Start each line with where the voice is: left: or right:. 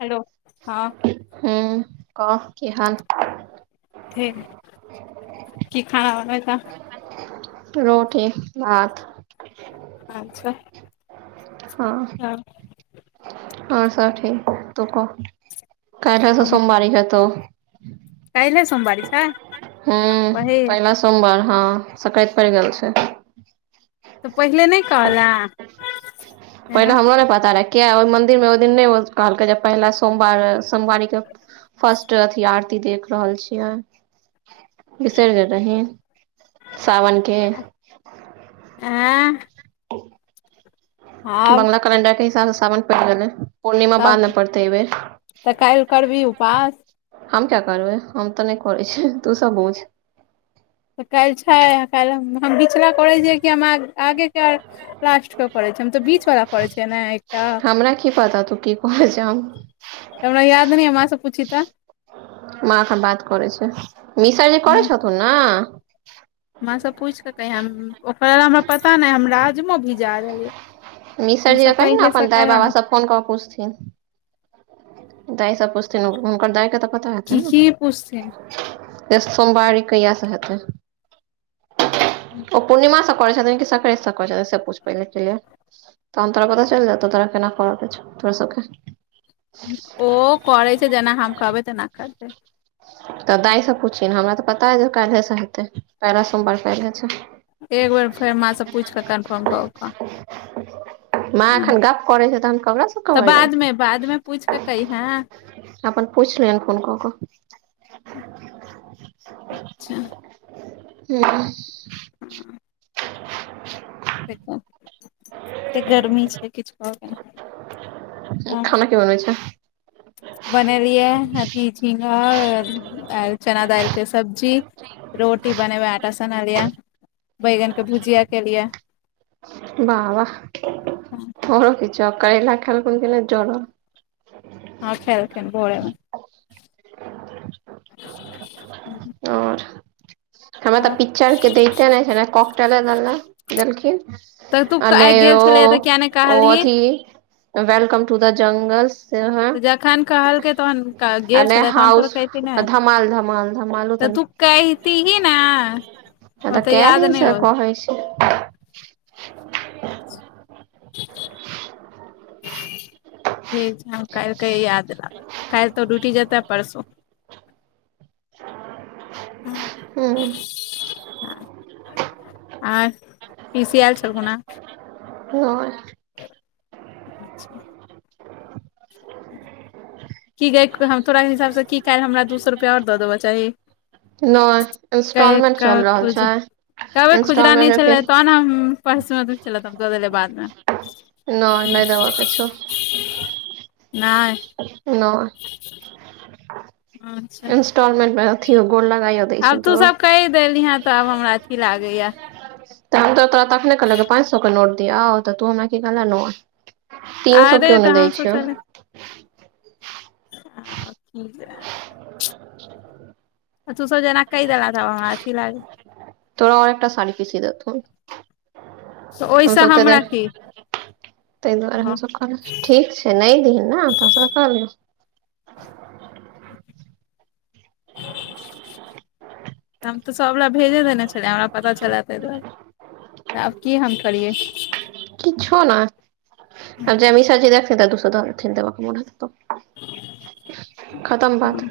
left: Hello हँ
right: हूँ कह केंहन
left: फेर की खाना बनबै छैंऽ।
right: रोटे भात
left: अच्छा
right: हँ - हँ सब ठीक तू कह कैल्हे से सोमवारी हे तौ,
left: कैल्हे सोमवारी छैय,
right: हूँ पहिला सोमवार हँ सक्रैत पैड़ गेल छैय,
left: तऽ पहिले नैय कहलें
right: पहिले हमरो नैय पता रहै, किया ओय मंन्दिर मे ओय दिन नैय कहलकै जे पहिला सोमवार सोमवारी के फस्ट अथि आरती देख सहल छि आइ, बिसैर गेल रही सावन के
left: एैं
right: बंगला कैलंडर के हिसाब स सावन पैड़ गेलै। पूर्णिमा बाद मे
left: तब
right: पड़तै ऐय
left: तऽ काल्हि
right: बेर
left: करबही उपास
right: हम किया करबै, हम तऽ नहि करै छि तू सब बूझ
left: त कैल्ह छैय, कैल्ह हम-हम बिचला करै छियै कि, हम आगे के आ लास्ट के करै छि, हम त बीच बला करै छियै ने एकटा
right: हमरा की पता तू की [unintelligible]
left: हमरा याद नहि अय माँ से पूछही त
right: माँ एखन बात करै छै, मिशर जी करै छथुन न
left: माँ सँ पूइछ क कहियै, ओकरा हमरा पता नहि हम राजमो भीजा देलियै। तू
right: मीसरजी के
left: सब
right: कहि न
left: पहिले से
right: अपन दाय
left: करह
right: बाबा
left: ने
right: स फोन क पुछथिन, दाय सब पुछथिन हुनकर दाय के त
left: की -की पूछथिन।
right: [unintelligible] सोमवारी कहिया से हेतै। ओ पूर्णिमा से करै छथिन कि संक्रैत से करै छथिन, से पुछ पहिले [unintelligible] तहन तोरा पता चैल जेतौ, तोरा केना करै के छौ तोरा सब के।
left: ओ करै छैय, जेना हम कहबै तेना करतै।
right: तऽ दाय सँ पूछिन, हमरा त पता अय जे काल्हे सँ हेतै, पहिला सोमवारी कैल्हे छैय।
left: एक बेर फेर माँ स पूइछ के कन्फर्म क क कह,
right: माँ एखन
left: हूँ
right: गप करै छै तहन ककरा से
left: त
right: कहबै यौ
left: बाद म बाद में पूइछ कऽ कैहें।
right: अपन पूइछ लहिन फोन क क
left: अच्छा
right: [unintelligible]
left: [unintelligible] ते गर्मी छै किछ कहऽ के नहि हँ
right: खाना की बनबै छैए।
left: बनेलियै अथी झिंगा आ चना दालिक सब्जी। रोटी बने बए आटा सनालिया, बैगन के भुजिया केेलियैं।
right: वाह-वाह ओरो किछो, करेला खेलखून कि‌ नै जरल
left: हँ खेलखिन भोरे में
right: और हमरा तऽ पिक्चर के दैते नहि छै ने कॉक टेले देला देलखिन
left: तऽ तू
right: नै
left: आइ गेल
right: ओ
left: छलैया तऽ किया नहि
right: ओ
left: कहलही
right: अथि वेलकम टू द जंगलस से ह
left: तऽ जखन कहलकै तहन गेल
right: अआ
left: छलै तहन तोरा
right: हाउस
left: कहिती
right: धमाल-धमाल-धमालो त नहि
left: कहितीही न ओतेऽ याद नहि रहै।
right: होइ छै।
left: ठीक छै हम काइल क याद राखब काइल त‌ ओ डुटी जेता पड़सो हं
right: हम्म
left: आओर पीसी ऐल छलखुन हैं।
right: नहि
left: अच्छा की गय हम तोरा हिसाब सँ कि काइल हमरा दू सौ रुपया अओर दऽ देबऽ चाही।
right: नहि
left: कहे
right: इंस्टॉलमेंट चल
left: कह
right: रहल
left: खुज
right: छै।
left: कहबै खुदरा
right: इंस्टॉलमेंट
left: नैय
right: मे फिर
left: छलै तहन हम पर्स में नैय छलब दऽ देलै बादमे
right: नैय नै देवा के छौ।
left: नैय
right: नैय
left: अच्छा
right: जहन म अथियो गोर लगायो
left: आब तू सब कैह देलीहे तऽ आब हमरा अथि लागै ये
right: तऽ हम तऽ तोरा तखने कहलियो पाँच सए के नोट दियो तऽ तू हमरा कि कहलें नैय। तीन सौ
left: अरे
right: किओ
left: तऽ
right: नैय दैय
left: हम
right: छैय।
left: सोचल तु सब जे एना कहि देला तऽ हमरा अथी लागे
right: तोरा एकटा साड़ी पीसी देथुन।
left: तऽ ओहिसँ
right: हमसब तऽ
left: हमरा की
right: ताहि दुआरे
left: हँ
right: हमस ठीक छैय। नैय दहि ने तबस त कर दियौ [unintelligible]
left: हम तऽ सबले भेजे देने छलिय हमरा पता छलए ताहि दुआरे आब की हम करियै।
right: किछो नैय। आ
left: हँ
right: ज मिशरजी देखतै तऽ दूसए द दथिन देबक मुन हेतैन तऽ खतम बात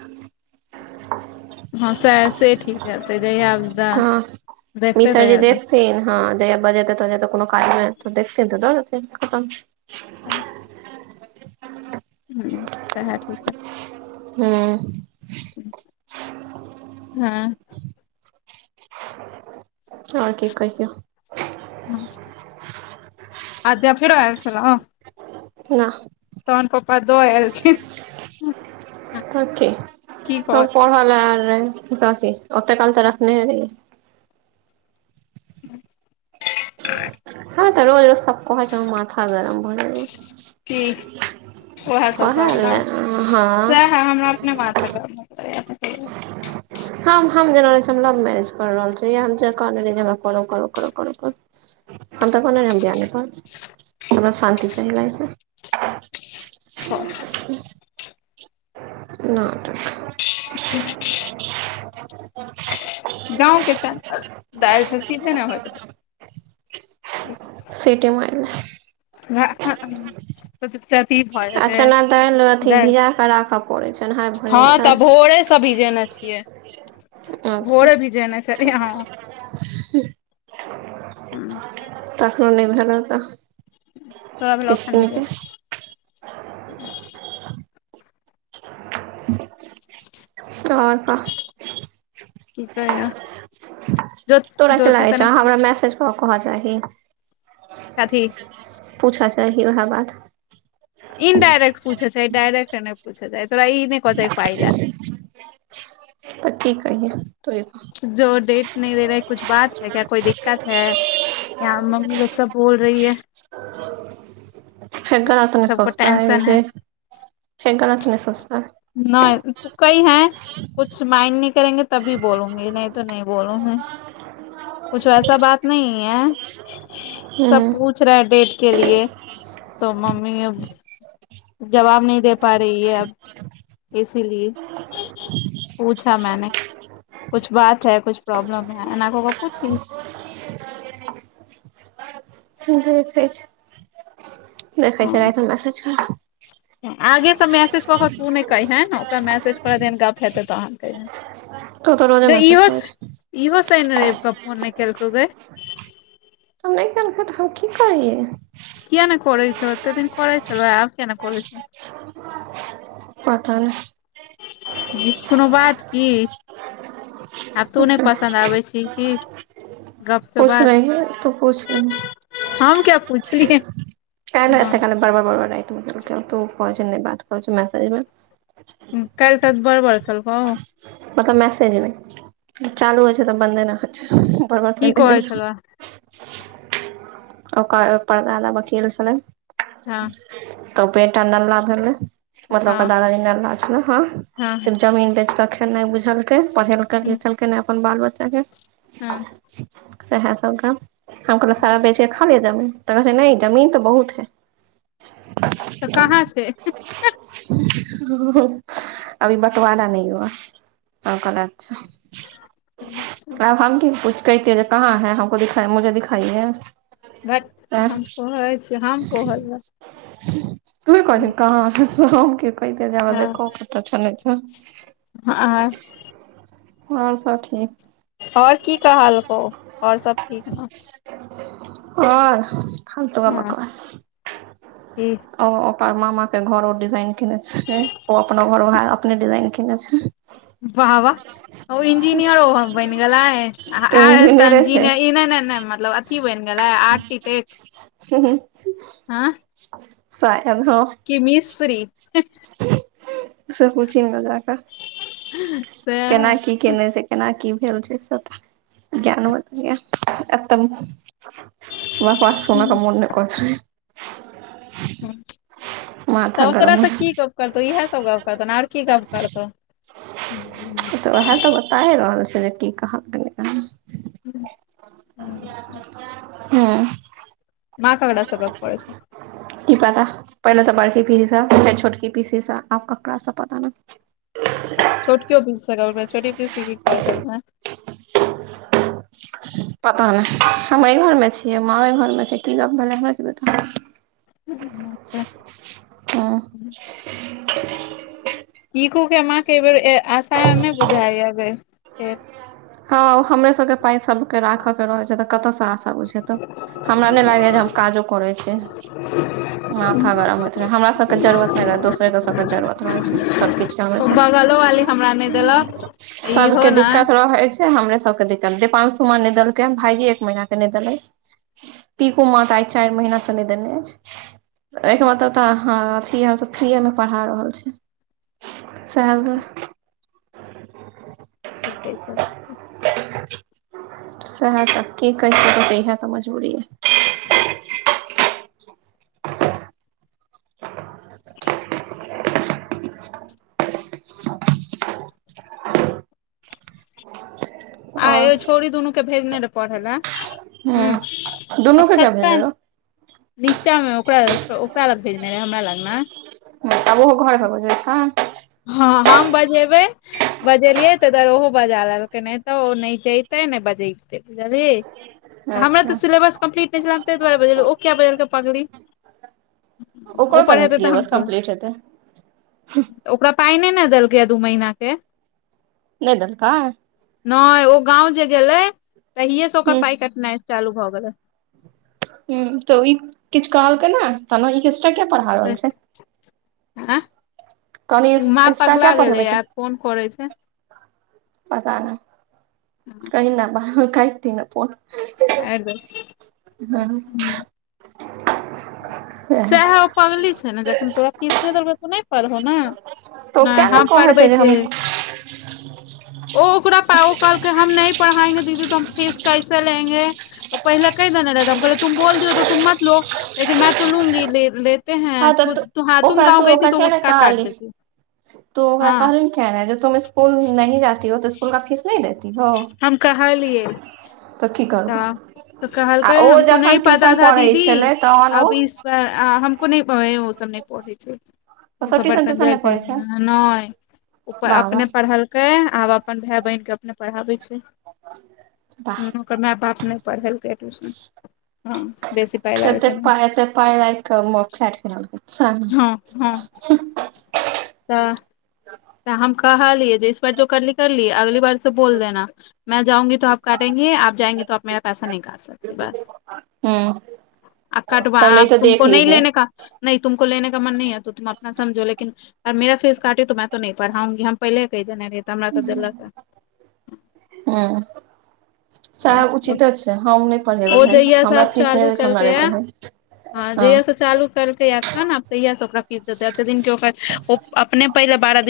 left: हां सए से ठीक रहतै जहिया द-
right: हां
left: देखतै
right: मिशरजी
left: तहिया
right: देखथिन हां जहिया बजतै-तजेतै कोनो काज मे तऽ देखथिन तऽ दऽ देथिन खतम
left: हां
right: [inaudible]
left: हूँ सएह ठीक रहतै।
right: हूॅं
left: हां
right: और कि कहियो
left: आध्या फेरो आयल छलो।
right: नएह
left: तहन पप्पा दऽ एलखिन।
right: तऽ की
left: की कह
right: तब पढ़ल आएह रहे। पता छैय, ओतऽ काल तऽ रखने रहैए।
left: [inaudible]
right: ह तऽ रोज-रोज सब कहै छैय, माथा गरम भए जाइए।
left: की ओएह सब
right: ओहे
left: कहबै ने
right: नैय हां।
left: सएह हमरा अपने माथा गरम भऽ जाइए।
right: [inaudible] हम, हम जेना हम लव मैरेज कर रहल छियै हम कहने रही करब करब करब करब हम त कहने रहियै हम बियाह नैय करब हमरा शान्ति चाही लाइफमे।
left: सएह
right: नाटक।
left: [inaudible]
right: [inaudible]
left: गाँव के तेय दालि तऽ सीधे नैय होइत रहत। अच्छा।
right: सिटि मारलक।
left: ह हा सरदी भ
right: आ
left: जेतै,
right: चना दालि अथी
left: नै,
right: भिजा कऽ राखऽ पड़ै छै ओनाहि भऽ
left: हँ
right: जाइ छै
left: तऽ भोरे स भीजेने छै। भोरे भीजेने छलै हँ।
right: ह [inaudible] खा नहि भेल हेत [unintelligible]
left: तोरा भेलो अखैन
right: [unintelligible] और कह।
left: की कहै ये, जो ज्योति तने
right: तो कहां जाएगी।
left: कथी।
right: पूछऽ चाही ओहे बात
left: इनडारेक्ट पूछऽ चाही, डायरेक्ट नै पूछै चाही तोरा ई नहि कह चाही पाइले
right: कथी कहिएं तै
left: जो डेट नहि दे रहे हैं कुछ बात है क्या कोई दिक्कत है [unintelligible] यार मम्मी लोग सब बोल रही है [unintelligible]
right: [inaudible] फेर गलत
left: सबको टेंशन है [unintelligible]
right: से गलत नहि सोचतहि।
left: नहि कहि हैं। कुछु मांइड नहि करेंगे तभी बोलूंगी नहि तो नहि बोलूंगी [unintelligible] कुछ ऐसा बात नहीं है सब कुछ [unintelligible]
right: ह
left: पूछ रहे हैं डेट के लिए तो मम्मी [unintelligible] जवाब नहि दे पा रही है अब [unintelligible] इसीलिए पूछा मैने [unintelligible] कुछ बात है कुछ प्रॉब्लम है [unintelligible] एना कके पूछही
right: देखै छै देखै छै एक बेर मैसेज क के
left: आगेसँ मैसेज कऽ केऽ तू नहि कहिहेै ओकरा मैसेज कर दहि गप हेतै तहन कहि हैं।
right: तो तऽ रोजे मैसेज करय छहि।
left: इहो शनि रविके फोन नहि केलकौ गे।
right: त नहि केलकै तऽ हम की करियै।
left: किया नहि करय छौ एतेक दिन करै छलौ आब नहि करय छौ।
right: पता नहि।
left: कोनो बात की। आब तू नहि पसन्द आबै छही कि गप्पके
right: पूछ
left: बाद।
right: लही तू पूछ लही
left: हम किया पूछियै।
right: बार बार बार रइत तऽ ओ कह नहि बात कह मैसेज मे।
left: काल तक बर बर केलकौ।
right: मतलब मेसज एले चालू होइ छै तऽ बन्द नहि होई छै बढ़ बढ़
left: की
right: पॉइंट रहे
left: कहै
right: छै।
left: छलौ
right: ओकर परदादा वकील छलै।
left: हँ
right: त बेटा नला भेलै। मतलब
left: हँ
right: ओकर दादाजी नालायक छलै हँ
left: हँ
right: सिर्फ जमीन बेचिके खेनाइ बुझलके पढ़ेलकई नहि। कहियो देखलकै नै अपन बाल बच्चा के।
left: हँ।
right: सएह सब कऽ हम कहिलिय सारा बेचके खा लिय जमीन। त कहै नहि जमीन त बहुत है।
left: तऽ कहाँ छै
right: [unintelligible] [unintelligible] हम कहलहुँ अच्छा। आब हम की पूछैतियै [unintelligible]
left: भट हम कहै छी हम कहय ले।
right: तू ही कहली कहाँके त हम के। [unintelligible] देखो के त छनइ छैय।
left: हँ
right: और सब ठीक।
left: और की कहलकौ और सब ठीक न।
right: ओर कोर
left: हँ
right: बकवास।
left: की
right: ओ अपन मामा के घर ओ डिजाइन केने छैय ओ अपनो घोर ओहे अपने डिजाइन केने छैय।
left: वाह -वाह। ओ इंजीनियरो ओहो बनि गेलै
right: तो
left: अह
right: इंजीनियरे छै
left: इंजीनियर इ नय- नय -नय मतलब की बन गेलै। आर्टिटेक्ट
right: [unintelligible]
left: की मिस्त्री।
right: से पुछही गे जाकऽ। केना
left: सेह।
right: की केने से केना की भेल छैय सबटा ज्ञान ओतबि य [unintelligible] हमरा बात सुना के मोन नय करय छैय। माथा
left: त ओ
right: गरम
left: तोरा
right: हो
left: स की
right: जाइ।
left: गप करतौ इएह सब गप करतौ न आर की गप्प करतौ। [inaudible]
right: त उएह त बताए रहल छैय जे की कहा [unintelligible] हूँ।
left: माँ ककरा स गप करय छैय।
right: की पता पहिले त बड़की पीसी स फेर छोटकी पीसी स आब ककरा स पता नय।
left: छोटकियो पीसी स गप भेल छोटकी पीसी की कहै छेलखिन हें।
right: [inaudible] पता नय हम अय घरमे छियै माँ ओइ घरमे छैय की गप भेलै हमरा की पता।
left: अच्छा।
right: हँ
left: पीकूके माके अय बेर ऐ आसा नय बुझाइये अय बेर फेर।
right: हँ हमरे सब के पाइ सब के राखे के रहै छैय त कतऽ स आसा। बुझे त हमरा नहि लागइये जे हम काजो कोरय छियै। माथा गरम होइत रहैये, हमरा सभके जरूुरत नहि रहै दोसरे दोसरके जरूरत रहै छैय सभकिछके
left: ओ
right: हमेशा।
left: बगलो वाली हमरा नहि देलक इहो
right: सबके
left: ने
right: दिक्कत रोहै छैय। हमरे सबके दिक्कत दीपांशु मा नहि देलकै भाईजी एक महीना के नहि देलैथ। पीकू मा त आइ चाइर महीना स नहि देने अछि। एयके मतलब त ह अथी हम सब फ्रीयेमे पढ़ा रहल छी सेह बुझ।
left: ठीक अइ सब।
right: सेहे त की करियै इहे त मज़बूरी अइ।
left: [inaudible] आ यै
right: और
left: छोरी दुनू के भेजने रहय पढ़े लए। हु
right: हूँ
left: आ
right: दुनू के किया भेजने
left: छ्पन
right: रहो
left: नीचामे ओकरा-ओकरा लग भेजने रहे हमरा लग नय।
right: त ओहो घरमे बजबै छैन।
left: हां, हम बजेबै। बजेलियै तऽधर ओहो बजा लेलकै नैय तऽ ओ नैय जैते ने बजेे तैय जे भी हमरा
right: अच्छा
left: तऽ सिलेबस कम्पलीट नैय अइछ हम ताहि दुआरे बजेलियै, ओ कियै बजेलके पगली
right: ओकरो
left: उ
right: नहि
left: पढ़ेतै तैय
right: सिलेबस
left: हमस
right: कम्प्लीट तऽ [unintelligible]
left: ओकरा पाइ नैय ने देलकैय हे दू महीना के
right: नैय देलकै।
left: नैय ओ गाँंव जे गेलै तहिए से ओकर
right: ह
left: पाइ कटनाइ चालू भऽ गेलै।
right: हूं, तऽ ई किछ कहलकै नैय त ने ई कियके पढ़ा रहल
left: आँ
right: छैय कहलियै इंस्टा क्य पढ़ेबे छैय।
left: कोन कोरै छैय।
right: पता नैय।
left: हां
right: कहि नैय बा कथि ने फोन
left: काटि
right: हां
left: सएह ओ पगली छैय ने जखन तोरा फीस नैय देलकौ तो नैय पढ़ा
right: तो के नैय कहै छैय, जे हम
left: छियै ओ ओकरा पाउ ओ कहलकै हम नैय पढ़ायेंगे दीदी तो हम फीस कैसे लेंगे। पहिल कहि देने रह हम कहले तुम बोल दी हो तो तुम मत लो लेकिन मैं तो लूंगी। लेते है
right: हँ तऽ
left: खुद हां तुम
right: ओकरा
left: गाँव
right: तू
left: गई थी
right: ओकरा
left: तो
right: किया ने
left: उसका काट
right: कहली
left: देती हूॅं।
right: तू ओकरा कहली कियै नैय, जे तुम स्कूल नही जाती हो तो स्कूल का फीस नही देती हो।
left: हम कहलियै।
right: की करबो
left: तऽ तऽ
right: आ
left: कहलकै
right: ओ
left: हमको नही
right: जखन
left: पता
right: ट्यूशन
left: था
right: पढ़ै
left: दीदी
right: छलै तहन ओ
left: अब इस पर हमको नैय ओ सब नैय पढ़ै छैय। ओ
right: सब
left: सभ बड़
right: ट्यूशन त्यूशन
left: कनजर
right: नहि
left: छैय,
right: पढ़ै छै
left: नैय ओ
right: वाह
left: अपने
right: वाह
left: पढ़ल के आब अपन भाय बहिन के अपने पढ़ाबै छैय
right: वाह
left: ह ओकर माय-बाप नैय पढ़ेलकै ट्यूशन। हां, बेसी पाय लागै
right: तते
left: छैय नैय
right: पाय एते पाय राखि कऽ म फ्लैट किनलकै सैह न
left: हां हां [inaudible] तऽ तऽ हम कहलियै, जे इस बार जो करली-करली अगली बार बोल देना मैं जाउंगी तो आफ काटेंगे आप जाएंगे तो मेरा पैसा नहीं काट सके
right: हूॅं
left: आ कटवा आब तुमको नहीं
right: लीजिए
left: लेने का नही तुमको लेने का मन नहीं है तो तुम अपना समझो लेकिन मगर मेरा फेस काटि तो मै तो नही पढ़ाउगि पर हम पहिले कहि देने रहि तऽ हमरा तऽ देलक।
right: हूॅं सएह उचितो छैय, हम नैय पढ़ेबै
left: ओ
right: भाय
left: जहिया
right: हमरा फीस नैय देत हमरा नैय पढ़ाब।
left: हां जहिया से चालू केलकै अखन आब तहिया से ओकरा फीस देतै एते दिन अपने पहिले बारह दिन